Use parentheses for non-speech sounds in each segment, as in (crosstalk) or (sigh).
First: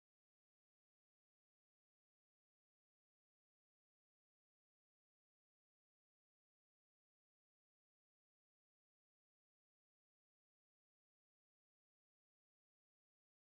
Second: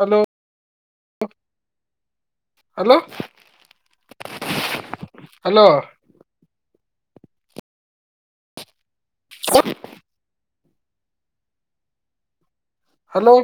Hello hello hello ಹ hello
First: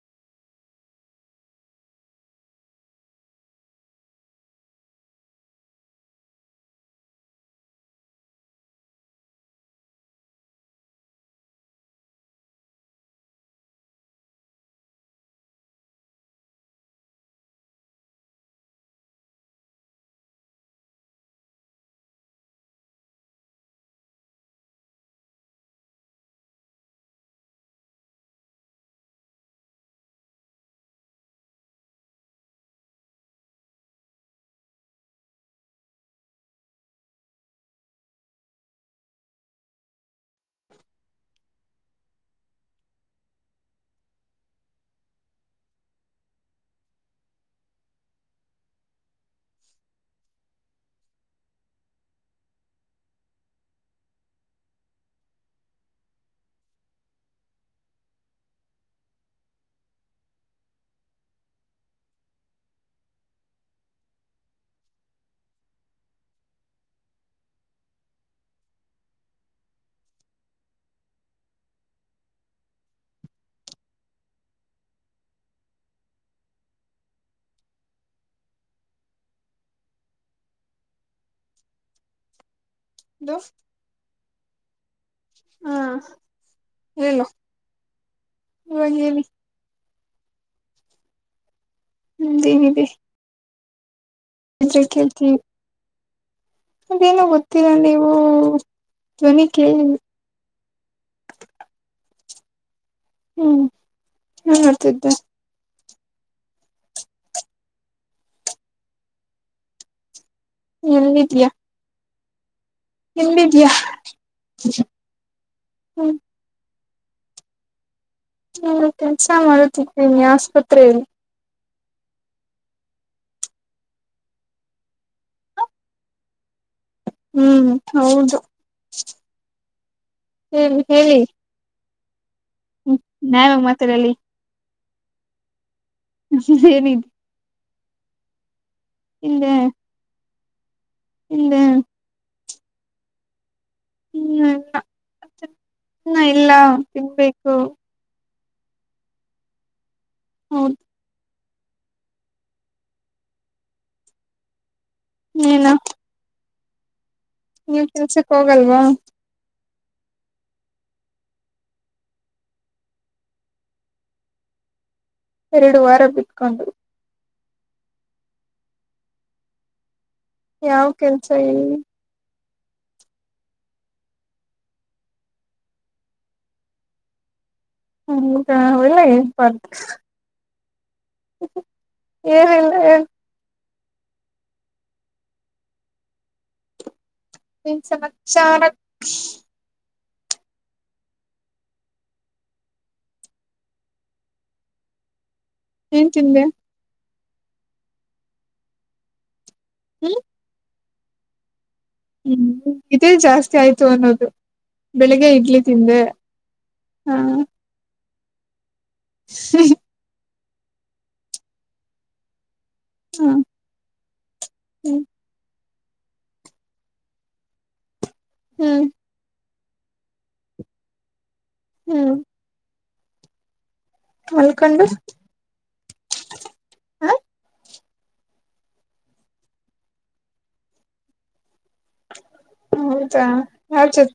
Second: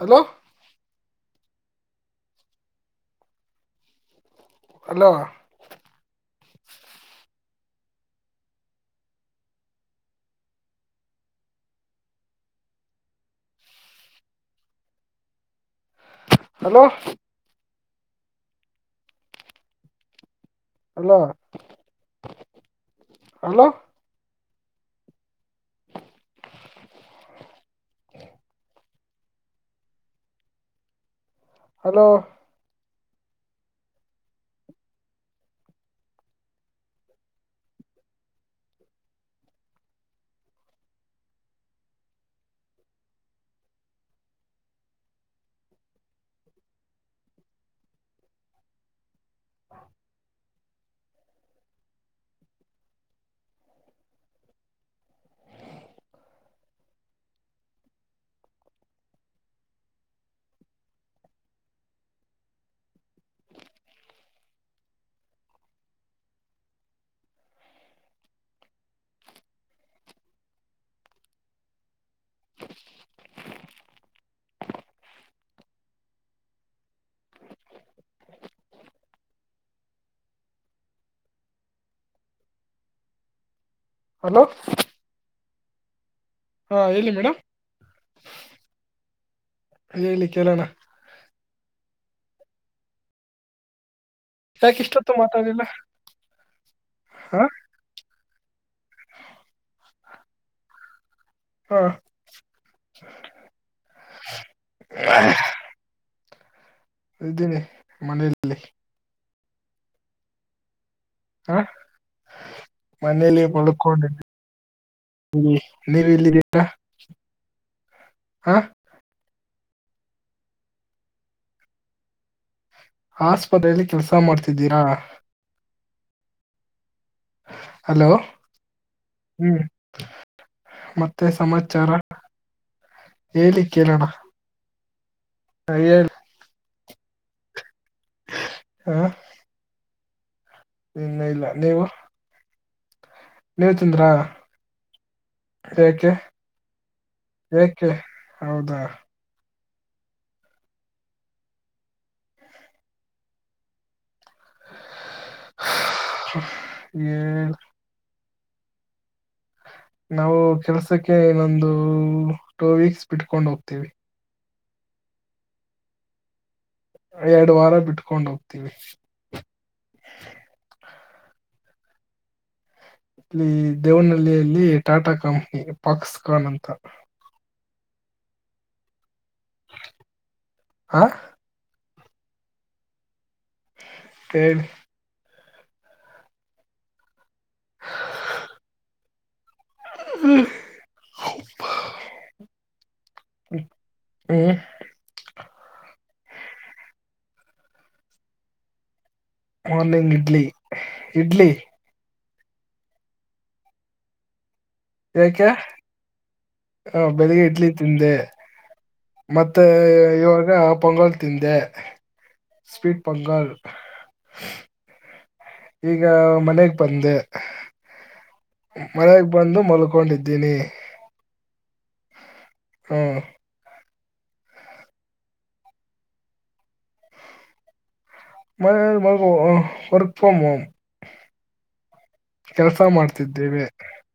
hello hello hello hello hello (inaudible) hello. ಹಾ (inaudible) ದೋಸ್ತ್ hello ಹಾ ಹಾ ಹೇಳಿ ಹೇಳು ಮೇಡಮ್ ಇವಾಗ ಹೇಳಿ ಹೇಳಿ ಕೇಳೋಣ. ಹ್ಮ (unintelligible) ಯಾಕ ಇಷ್ಟತ್ತು ಕೇಳ್ತೀವಿ ಮಾತಾಡ್ಲಿಲ್ಲ ಅದೇನೋ ಗೊತಿಲ್ಲಾ ನೀವು ಧ್ವನಿ ಕೇಳಿ ಹಾ ಹ್ಮ್ ಏನ್ ಮಾಡ್ತಿದ್ದೆ. ಇದ್ದೀನಿ ಮನೆಯಲ್ಲಿ ಎಲ್ಲಿದಿ. (inaudible) ಮನೇಲಿ ಎಲ್ಲಿದ್ಯಾ ಮಾಲ್ಕೊಂಡೆ ಹ್ಮ್ ನೀವಲ್ಲಿದೀರಾ. ನಾನು ಕೆಲ್ಸ ಮಾಡುತ್ತಿದ್ದೀನಿ ಆಸ್ಪತ್ರೆಯಲ್ಲಿ. ಆಸ್ಪತ್ರೆಯಲ್ಲಿ ಕೆಲ್ಸ ಮಾಡ್ತಿದ್ದೀರಾ? ಹ್ಮ್ ಹಲೋ ಹೌದು. ಹ್ಮ್ ಹೇಳಿ ಹೇಳಿ ಮತ್ತೆ ಸಮಾಚಾರ. ಹ್ಮ ನ್ಯಾಯವಾಗ ಹೇಳಲಿ ಕೇಳೋಣ ಮಾತಾಡಲ್ಲಿ ಹಾ ಹೇಳಿ. (inaudible) ಹಾ ಇಲ್ಲ (unintelligible) ಇನ್ನ ಇಲ್ಲ ನೀವು ನೀವ್ ತಿಂದ್ರ ಇನ್ನ ಯಾಕೆ? ಇಲ್ಲ ತಿನ್ಬೇಕು ಯಾಕೆ? ಹೌದ ಹೌದು ಏನು? ಈ (inaudible) ನೀವು ಕೆಲ್ಸಕ್ ಹೋಗಲ್ವಾ? ನಾವು ಕೆಲ್ಸಕ್ಕೆ ಇನ್ನೊಂದು ಟೂ ವೀಕ್ಸ್ ಬಿಟ್ಕೊಂಡ ಹೋಗ್ತೀವಿ. ಎರಡು ವಾರ ಬಿಟ್ಕೊಂಡು. ಎರಡು ವಾರ ಬಿಟ್ಕೊಂಡ್ ಹೋಗ್ತೀವಿ. ಯಾವ್ ಕೆಲ್ಸ ಹೇಳಿ ಇಲ್ಲಿ ದೇವನಹಳ್ಳಿಯಲ್ಲಿ ಟಾಟಾ ಕಂಪ್ನಿ ಪಾಕ್ಸ್ಖಾನ್ ಅಂತ. ಹೌದಾ ಒಳ್ಳೆ. (unintelligible) ಹಾ ಏನಿಲ್ಲ ಹೇಳಿ. ಹೇಳಿ ಏನ್ ಸಮಾಚಾರ? ಹ (inaudible) ಹ್ಮ ಏನ್ ತಿಂದ್ರಿ? ಮಾರ್ನಿಂಗ್ ಹ್ಮ್ ಇಡ್ಲಿ? ಇಡ್ಲಿ. ಹ್ಮ್ ಇದೇ ಜಾಸ್ತಿ ಆಯ್ತು ಅನ್ನೋದು. ಬೆಳಿಗ್ಗೆ ಯಾಕೆ ಇಡ್ಲಿ ತಿಂದೆ ಆ, ಹಾ. ಬೆಳಿಗ್ಗೆ ಇಡ್ಲಿ ತಿಂದೆ. ಮತ್ತೆ ಇವಾಗ ಪೊಂಗಲ್ ತಿಂದೆ ಸ್ವೀಟ್ ಪೊಂಗಲ್. ಹ್ಮ್ ಈಗ ಮನೆಗ್ ಬಂದೆ ಹ್ಮ್ ಮನೆಗ್. ಬಂದು ಮಲ್ಕೊಂಡಿದ್ದೀನಿ. ಹ್ಮ್ ಹ್ಮ ಮಲ್ಕಂಡು ಮ ವರ್ಕ್ ಫ್ರಮ್ ಹೋಮ್ ಕೆಲಸ ಮಾಡ್ತಿದ್ದೇವೆ.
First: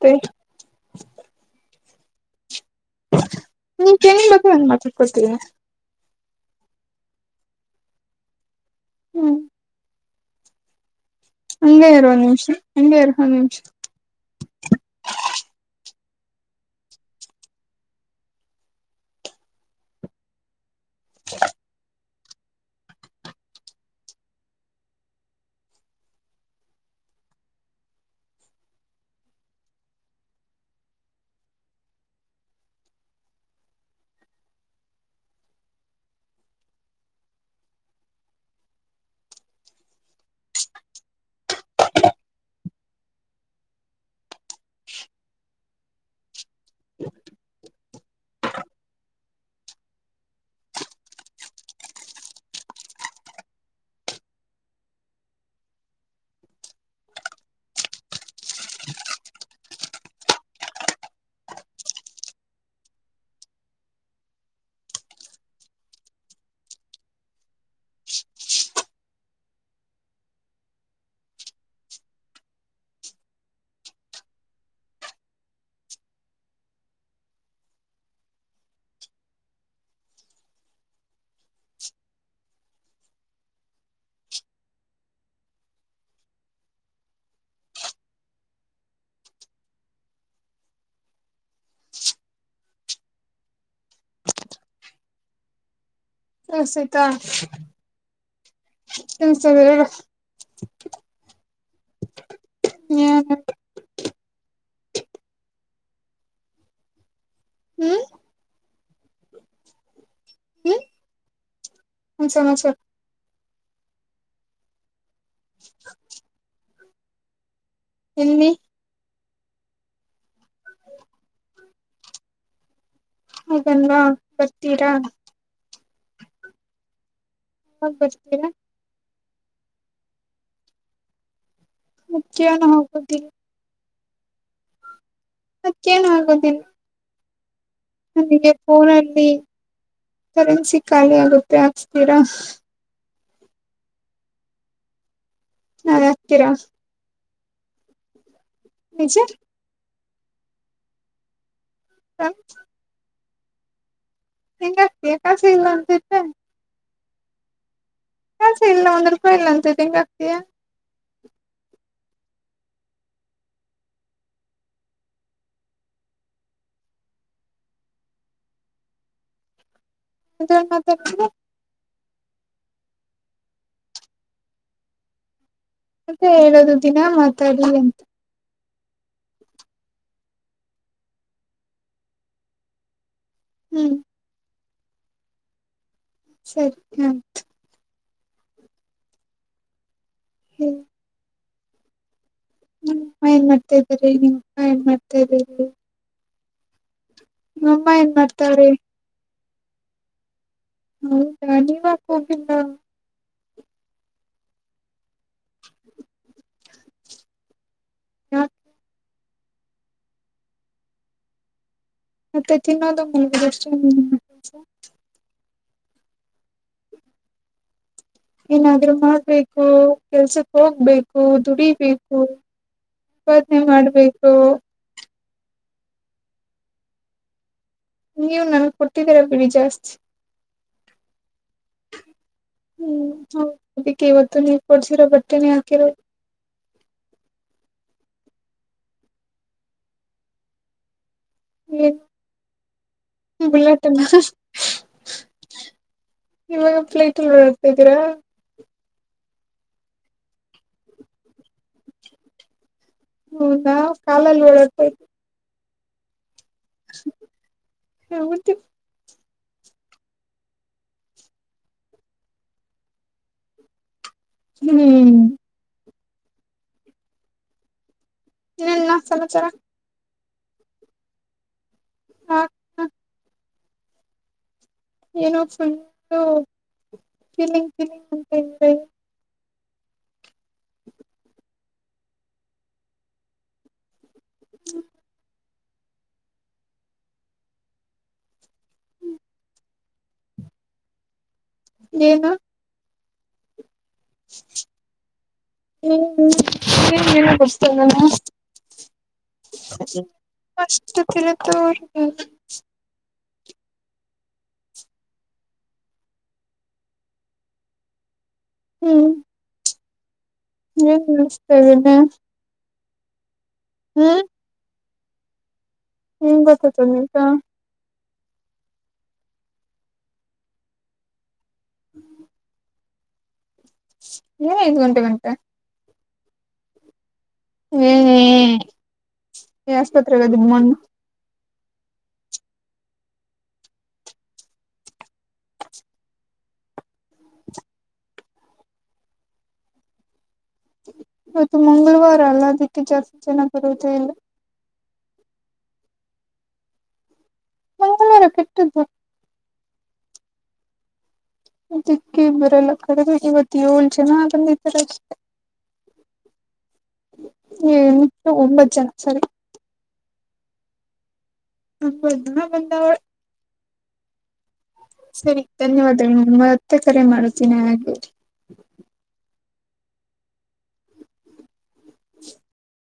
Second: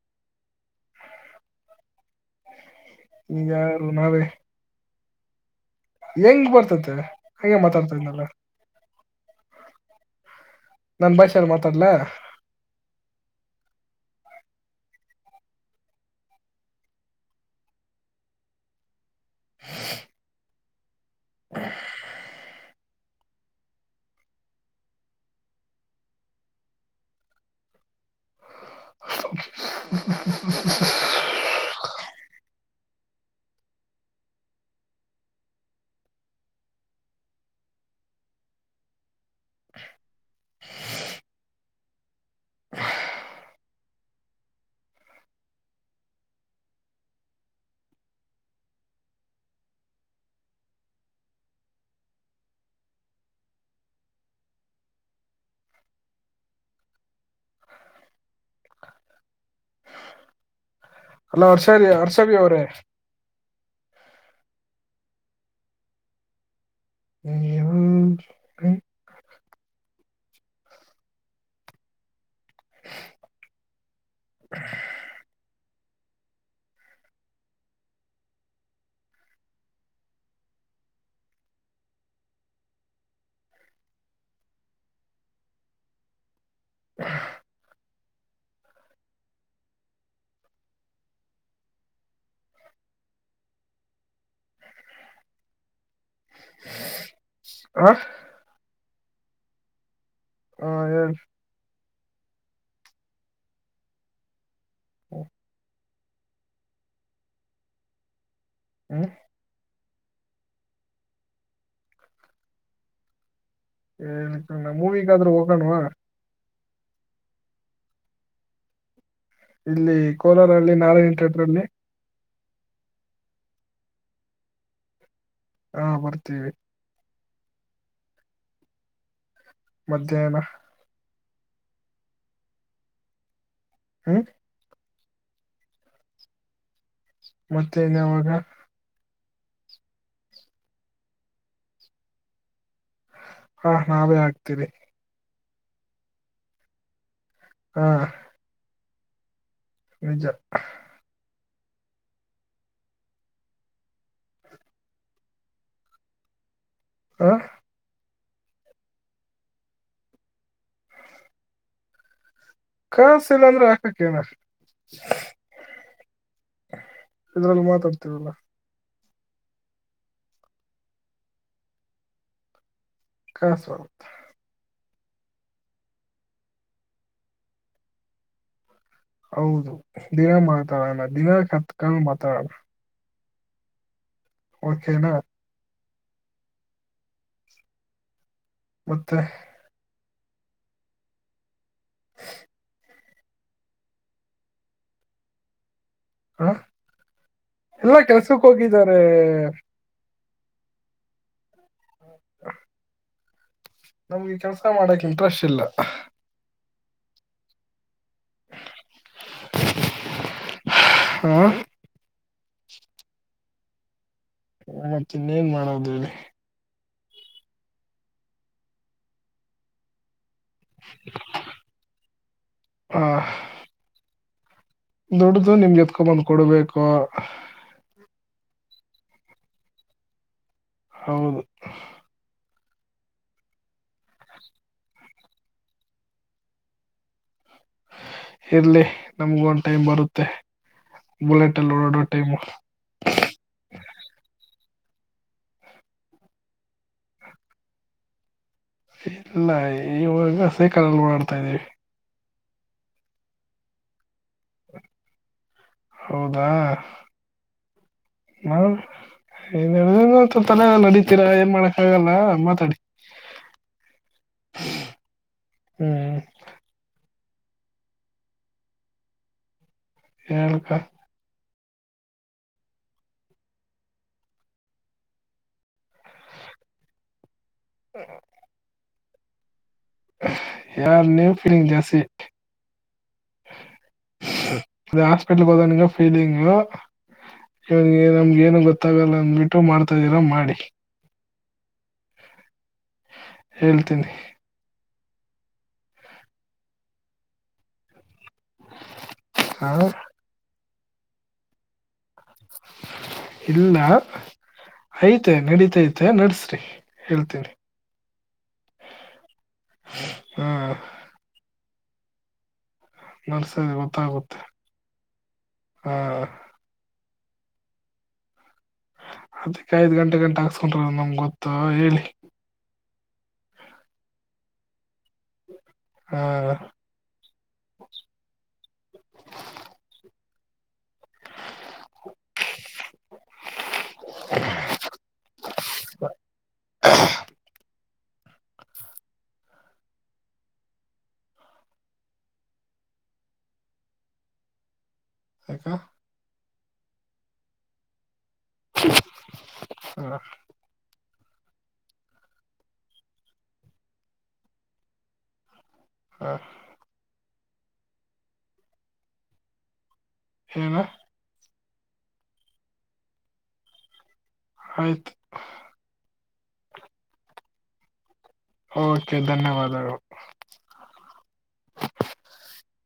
ಸ (unintelligible) ಈಗ ಯಾರು ನಿ (inaudible) ನನ್ ಬಗ್ಗೆ ಒಂದ್ ಮಾತಾಡ್ಕೊಳ್ತೀ. ಹೆಂಗ ಬರ್ತತೆ ಹಗೆ ಮಾತಾಡ್ತಾ ಇದನಲ್ಲ. ಹ್ಮ್ ನನ್ (unintelligible) ಬಾಯ ಹಂಗೆ ಇರು ಒಂದ್ ನಿಮ್ಸ ಹಂಗೆ ಇರು ನಿಮ್ಸ್ (inaudible) (inaudible) ಹ್ಮ ಹ್ಮ ಹ್ಮ ಹ್ಮ್ ಹ್ಮ್್ಮ (inaudible) (inaudible) (inaudible) ಹಲೋ ಹರ್ಷ ಹರ್ಷ ಬಿ ಅವ್ರೇ ಹ (unintelligible) ಹ್ಮ್ (inaudible) ಹ (inaudible) ಹ್ಮ್ ಸೇತ ಹಾ ಎಸ (inaudible) ಹಾ ಹೇಳ್ ಹ್ಮ್್ಮ (unintelligible) ಹ್ಮ (unintelligible) ಹ್ಮ್ ಹ್ಮ್ ಹ್ಮ್ ಏನ್ ಸಮಾಚಾರ ಏ (unintelligible) ಮೂವಿಗಾದ್ರೂ ಹೋಗೋಣವಾ ಎಲ್ಲಿ ಇಲ್ಲಿ ಕೋಲಾರಲ್ಲಿ ನಾರಾಯಣ (unintelligible) ೇಟರ್ಲ್ಲಿ ಹೋಗೋಣ್ವಾ ಬರ್ತೀರಾ ಹಾ ಬರ್ತೀವಿ ಯಾವಾಗ್ ಬರ್ತೀರಾ ಮಧ್ಯಾಹ್ನ ಮಧ್ಯಾಹ್ನ ಹೋಗುದಿಲ್ ಹ್ಮ್ ಮಧ್ಯಾಹ್ನ ಆಗುದಿಲ್ ಮತ್ತೆ ನ್ಾವಾಗ ಫೋನಲ್ಲಿ ಕರೆನ್ಸಿ ಖಾಲಿ ಆಗುತ್ತೆ ಹಾಕ್ಸ್ತೀರಾ ಹಾ ನಾವೇ ಆಗ್ತೀರಿ ನಾವಾಗಗ್ತೀರಾ ಹಾ ಚರ್ ನಿಜ ಹ ನಿಂಗ ಆಗ್ತಿ ಕಾಸಿಲ್ಲ ಅಂತಿತ್ತೆ ಆ ಸೆ ಇಲ್ಲ ಒಂದ್ೂಪಾಯ ಇಲ್ಲ ಅಂತ ಇ ಹೆಂಗ ಆತಾ ಕಸ ಇಲ್ಲ ಅಂದ್ರೆ ಹಾಕಕ್ಕೇನ ಇದ್ರಲ್ಲಿ ಮಾತಾಡ್ತಿರಲ್ಲ ಮತ್ತ (unintelligible) (unintelligible) ಮತ್ತೆ ಹೇಳದು ದಿನಾ ಮಾತಾಡ್ಲಿ ಅಂ ಹೌದು ದಿನ ಮಾತಾಡೋಣ ದಿನ ಕತ್ಕೊಂಡು ಮಾತಾಡೋಣ ಹ್ಮ್ ಓಕೆನಾ ಸರಿ ಹ್ಮ ಮತ್ತೆ ಹ್ಮ ಹ ನಿಮ್ಮ ಅಮ್ಮ ಏನ್ ಮಾಡ್ತಾ ಇದ್ದರಿ ನಿಮ್ಮ ಅಪ್ಪ ಏನ್ ಮಾಡ್ತಾ ಇದ್ದೀರಿ ಹ ಎಲ್ಲಾ ಏನ್ ಕೆಲ್ಸಕ್ಕ ಮಾಡ್ತಾವ್ರೆ ಹೋಗಿದರೆ ಹೌದಾ ನೀವ್ ಹಾಕೋಗಿಲ್ಲ ನಮ್ಗೆ ಕೆಲ್ಸ ಮಾಡಕ್ ಇಂಟ್ರೆಸ್ಟ್ ಇಲ್ಲ ಯಾಕೆ ಹಾ (unintelligible) ಮತ್ತೆ ತಿನ್ನೋದ ಮಲಗುದು ಅಷ್ಟೆನಾ (unintelligible) ಮತ್ತ ಇನ್ನೇನ್ ಮಾಡೋದು ಹೇಳಿ ಏನಾದ್ರೂ ಮಾಡ್ಬೇಕು ಕೆಲ್ಸಕ್ ಹೋಗ್ಬೇಕು ದುಡಿಬೇಕು ಆ ಪಾದನೆ ಮಾಡ್ಬೇಕು ದುಡ್ಡದು ನಿಮ್ಗೆತ್ಕೊಬಂದ್ ಕೊಡ್ಬೇಕು ನೀವ ನನ್ಗೆ ಕೊಟ್ಟಿದ್ದೀರಾ ಬಿಡಿ ಜಾಸ್ತಿ ಹೌದು ಹ್ಮ್ ಹೌ ಅಕ್ಕೆ ಇವತ್ತು ನೀವು ಕೊಡ್ಸಿರೋ ಬಟ್ಟೆನ ಹಾಕಿರೋಧು ಇರ್ಲಿ ನಮಗ ಒಂದ್ ಟೈಮ್ ಬರುತ್ತೆ ಬುಲೆಟ್ ಅಲ್ಲಿ ಏನ್ ಓಡಾಡೋ ಟೈಮ್ ಬುಲೆಟ್ ಅಲ್ಲಿ ಹಾ ಇವಾಗ (unintelligible) ಓಡ್ತಾದ್ದೀರಾ ಇಲ್ಲ ಇವಾಗ ಸೇಕಾಲಲ್ಲಿ ಓಡಾಡ್ತಾ ಇದೀವಿ ಹ್ಮ್ ನಾವು ಕಾಲಲ್ಲಿ ಓಡಾಡ್ವಿ ಹೌದಾ ಇದ್ದೀರಾ ಹೌದು ನಾ (unintelligible) ತಲೆ ನಡಿತೀರಾ ಏನ್ ಮಾಡಕ್ ಆಗಲ್ಲ ಮಾತಾಡಿ ಹ್ಮ್ ಹ್ಮ್ ಇನ್ ಏನ್ ನಾ ಸಮಚಾರ ಹೇಳ್ಕಾ ಹ ಏನೋ ಫುಲ್ಲು ಗಿಮಿಕ್ ಹ ಹ (unintelligible) (unintelligible) ಯಾರ ನೀವುಫೀಂಗ್ ಜಸಿ ಇ ಹಾಸ್ಪಟಲ್ ಹೋದಾಗ ನಿನ್ಗ್ ಫೀಲಿಂಗ್ ಇವನ್ ನಮ್ಗ ಏನು ಗೊತ್ತಾಗಲ್ಲ ಅಂದ್ಬಿಟ್ಟು ಮಾಡ್ತಾ ಇದ್ದೀರಾ ಮಾಡಿ ಏನು? ಹೇಳ್ತೀನಿ. ಹ್ಮ ಹ ನ ಕೊತಾನ ಹಾ (unintelligible) ಕಷ್ಟ (unintelligible) ಇಲ್ಲ ಐತೆ ನಡೀತ ಐತೆ ನಡಸ್ರಿ ಹೇಳ್ತವ್ರಿ ಹ್ಮ್ ಹಾ ಹ್ಮ್ ನ್ತ (unintelligible) ನಲ್ಸರಿ ಗೊತ್ತಾಗುತ್ತೆ ಹಾ ಹ್ಮ ಗೊತ್ತತ ನೀತಾ ಅದಕ್ಕ ಐದ್ ಗಂಟೆ ಗಂಟ ಹಾಕ್ಸ್ಕೊಂಡ್ರ ಅ ನಮ್ಗೆ ಗೊತ್ತ ಹೇಳಿ ಏನ್ ಐದ್ ಗಂಟೆಗಂಟ ಹಾ ಏ ಏ ಆಸ್ಪತ್ರೆಗದ ಮಣ್ಣು (inaudible) (inaudible) ಇವತ್ತು ಮಂಗಳವಾರ ಅಲ್ಲ ಅದಕ್ಕೆ ಜಾಸ್ತಿ ಜನ ಬರುವುದ ಇಲ್ಲ ಯಾಕ? ಮಂಗಳವಾರ ಬಿಟದ್ ಹ್ಮ ದಿಕ್ಕೆ ಬರಲ್ಲ ಕಡೆದು ಇವತ್ ಏಳ್ ಜನ ಬಂದಿದ್ದಾರೆ ಅಷ್ಟೇ. ಹಾ ಒಂಬತ್ ಜನ ಸರಿ (unintelligible) ಹೇಮ ಹ ನ ಬಂದಾವಳ (unintelligible) ಆಯ್ತು ಸರಿ ಧನ್ಯವಾದಗಳು ಮತ್ತೆ ಕರೆ ಮಾಡುತ್ತೀನಿ ಹಾಗೆ ಓಕೆ ಧನ್ಯವಾದಗಳು. ಹ್ಮ